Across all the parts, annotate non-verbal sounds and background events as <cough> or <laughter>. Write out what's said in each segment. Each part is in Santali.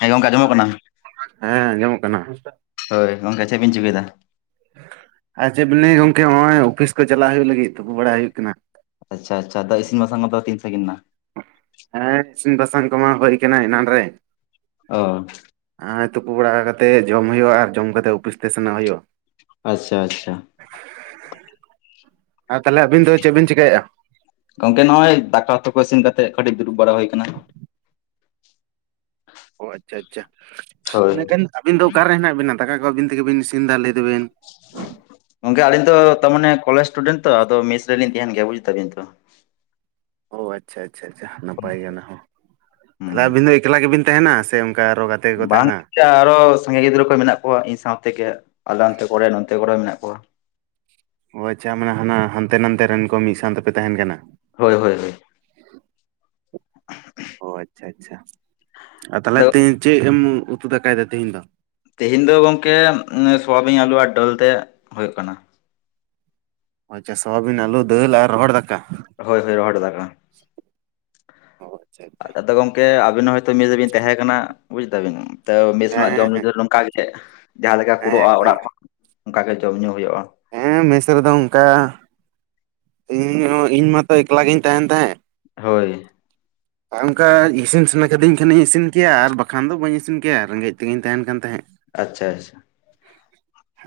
ᱦᱮ ᱜᱚᱝᱠᱮ ᱟᱸᱡᱚᱢᱚᱜ ᱠᱟᱱᱟ᱾ ᱦᱮ ᱟᱸᱡᱚᱢᱚᱜ ᱠᱟᱱᱟ᱾ ᱦᱳᱭ ᱜᱚᱝᱠᱮ ᱪᱮᱫ ᱵᱤᱱ ᱪᱤᱠᱟᱹᱭ ᱫᱟ? ᱟᱨ ᱪᱮᱫ <unintelligible> ᱜᱚᱝᱠᱮ ᱱᱚᱜ-ᱚᱭ ᱚᱯᱷᱤᱥ ᱠᱚ ᱪᱟᱞᱟᱜ ᱦᱩᱭᱩᱜ ᱞᱟᱹᱜᱤᱫ ᱛᱩᱯᱩ ᱵᱟᱲᱟᱭ ᱦᱩᱭᱩᱜ ᱠᱟᱱᱟ᱾ ᱟᱪᱪᱷᱟ ᱟᱪᱪᱷᱟ ᱟᱫᱚ ᱤᱥᱤᱱ ᱵᱟᱥᱟᱝ ᱫᱚ ᱛᱤᱱ ᱥᱟᱹᱜᱤᱧ ᱱᱟ? ᱦᱮ ᱤᱥᱤᱱ ᱵᱟᱥᱟᱝ ᱠᱚᱢᱟ ᱦᱩᱭ ᱠᱟᱱᱟ ᱮᱱᱟᱱ ᱨᱮ᱾ ᱚ, ᱦᱮ ᱛᱩᱯᱩ ᱵᱟᱲᱟ ᱠᱟᱛᱮᱫ ᱡᱚᱢ ᱦᱩᱭᱩᱜ-ᱟ ᱟᱨ ᱡᱚᱢ ᱠᱟᱛᱮ ᱚᱯᱤᱥ ᱛᱮ ᱥᱮᱱ ᱦᱩᱭᱩᱜ-ᱟ᱾ ᱟᱪᱪᱷᱟ, ᱟᱪᱪᱷᱟ᱾ ᱟᱨ ᱛᱟᱦᱞᱮ ᱟᱹᱵᱤᱱ ᱫᱚ ᱪᱮᱫ ᱵᱤᱱ ᱪᱮᱠᱟᱹᱭᱮᱜ-ᱟ? ᱜᱚᱝᱠᱮ ᱱᱚᱜ-ᱚᱭ ᱫᱟᱠᱟ ᱩᱛᱩ ᱠᱚ ᱤᱥᱤᱱ ᱠᱟᱛᱮᱜ ᱠᱟᱹᱴᱤᱡ ᱫᱩᱲᱩᱵ ᱵᱟᱲᱟ ᱦᱩᱭ ᱠᱟᱱᱟ᱾ <unintelligible> ᱚ ᱟᱪᱪᱷᱟ ᱟᱪᱪᱷᱟ ᱦᱳᱭ ᱚᱱᱮᱠᱷᱟᱱ ᱟᱹᱵᱤᱱ ᱫᱚ ᱚᱠᱟᱨᱮ ᱦᱮᱱᱟᱜ ᱵᱤᱱᱟ ᱫᱟᱠᱟ ᱠᱚ ᱟᱹᱵᱤᱱ ᱛᱮᱜᱮ ᱵᱤᱱ ᱤᱥᱤᱱ ᱤᱱ ᱫᱟ ᱞᱟᱹᱭ ᱫᱟᱵᱮᱱ᱾ ᱜᱚᱝᱠᱮ ᱟᱞᱤᱧ ᱫᱚ ᱛᱟᱨᱢᱟᱱᱮ ᱠᱚᱞᱮᱡ ᱥᱴᱩᱰᱮᱱᱴ ᱛᱚ ᱟᱫᱚ ᱢᱮᱥ ᱨᱮᱞᱤᱧ ᱛᱟᱦᱮᱱ ᱜᱮᱭᱟ ᱵᱩᱡ ᱫᱟᱵᱮᱱ ᱛᱚ᱾ ᱚ ᱟᱪᱪᱷᱟ ᱟᱪᱪᱷᱟ ᱟᱪᱪᱷᱟ ᱱᱟᱯᱟᱭ ᱜᱮ ᱚᱱᱟ ᱦᱚ ᱦᱩᱸ ᱟᱵᱤᱱ ᱫᱚ ᱮᱠᱞᱟ ᱜᱮᱵᱤᱱ ᱛᱟᱦᱮᱱᱟ ᱥᱮ ᱚᱱᱠᱟ ᱟᱨᱚ ᱜᱟ ᱵᱟᱝ, ᱟᱨᱚ ᱥᱟᱸᱜᱮ ᱜᱤᱫᱽᱨᱟᱹ ᱠᱚ ᱢᱮᱱᱟᱜ ᱠᱚᱣᱟ ᱤᱧ ᱥᱟᱶᱛᱮᱜᱮ ᱟᱞᱮ ᱚᱱᱛᱮ ᱠᱚᱨᱮ ᱱᱚᱱᱛᱮ ᱠᱚᱨᱮ ᱢᱮᱱᱟᱜ ᱠᱚᱣᱟ᱾ ᱚ ᱟᱪᱪᱷᱟ ᱢᱟᱱᱮ ᱦᱟᱱᱟ ᱦᱟᱱᱛᱮ ᱱᱟᱛᱮ ᱨᱮᱱ ᱠᱚ ᱢᱤᱫ ᱥᱟᱶ ᱛᱮᱯᱮ ᱛᱟᱦᱮᱱ ᱠᱟᱱᱟ? ᱦᱳᱭ ᱦᱳᱭ ᱦᱳᱭ᱾ ᱚ ᱟᱪᱪᱷᱟ ᱟᱪᱪᱷᱟ ᱛᱟᱦᱚᱞᱮ ᱟᱫᱚ ᱛᱤ ᱪᱮᱫ ᱮᱢ ᱩᱛᱩ ᱫᱟᱠᱟᱭ ᱫᱟ ᱛᱮᱦᱤᱧ ᱫᱚ? ᱛᱮᱦᱮᱧ ᱫᱚ ᱜᱚᱝᱠᱮ ᱥᱚᱣᱟᱵᱤᱧ ᱟᱞᱩ ᱟᱨ ᱰᱟᱹᱞ ᱛᱮ ᱦᱳᱭᱳᱜ ᱠᱟᱱᱟ᱾ ᱟᱪᱪᱷᱟ ᱥᱚᱣᱟᱵᱤᱱ ᱟᱹᱞᱩ ᱫᱟᱹᱞ ᱟᱨ ᱨᱚᱦᱚᱲ ᱫᱟᱠᱟ? ᱦᱳᱭ ᱦᱳᱭ ᱨᱚᱦᱚᱲ ᱫᱟᱠᱟ᱾ ᱚ ᱟᱪᱪᱷᱟ ᱟᱪᱪᱷᱟ ᱟᱫᱚ ᱜᱚᱝᱠᱮ ᱟᱹᱵᱤᱱ ᱦᱳᱭᱛᱳ ᱢᱮᱥ ᱨᱮ ᱵᱤᱱ ᱛᱟᱦᱮᱸ ᱠᱟᱱᱟ ᱵᱩᱡ ᱫᱟᱵᱤᱱ ᱛᱚ ᱢᱮᱥ ᱦᱮᱸ ᱨᱮᱱᱟᱜ ᱡᱚᱢ ᱦᱮᱸ ᱧᱩ ᱦᱮᱸ ᱫᱚ ᱱᱚᱝᱠᱟ ᱜᱮ ᱛᱮᱜ ᱡᱟᱦᱟᱸ ᱞᱮᱠᱟ ᱦᱮᱸ ᱠᱩᱲᱟᱹᱜ-ᱟ ᱮᱠᱫᱚᱢ ᱚᱲᱟᱜ ᱠᱷᱚᱱ ᱚᱱᱠᱟᱜ ᱜᱮ ᱡᱚᱢ ᱧᱩ ᱦᱩᱭᱩᱜ-ᱟ᱾ ᱦᱮᱸ ᱢᱮᱥ ᱨᱮᱫᱚ ᱚᱱᱠᱟ ᱤᱧ ᱦᱚ ᱤᱧ ᱢᱟᱛᱚ ᱮᱠᱞᱟ ᱜᱤᱧ ᱛᱟᱦᱮᱱ ᱛᱟᱦᱮᱸᱫ᱾ ᱦᱳᱭ, ᱟᱨ ᱚᱱᱠᱟ ᱤᱥᱤᱱ ᱥᱟᱱᱟ ᱠᱟᱹᱫᱤᱧ ᱠᱷᱟᱱᱤᱧ ᱤᱥᱤᱱ ᱠᱮᱭᱟ ᱟᱨ ᱵᱟᱠᱷᱟᱱ ᱫᱚ ᱵᱟᱹᱧ ᱤᱥᱤᱱ ᱠᱮᱭᱟ ᱨᱮᱸᱜᱮᱡ ᱛᱮᱜᱮᱧ ᱛᱟᱦᱮᱱ ᱠᱟᱱ ᱛᱟᱦᱮᱸᱫ᱾ ᱟᱪᱪᱷᱟ, ᱟᱪᱪᱷᱟ᱾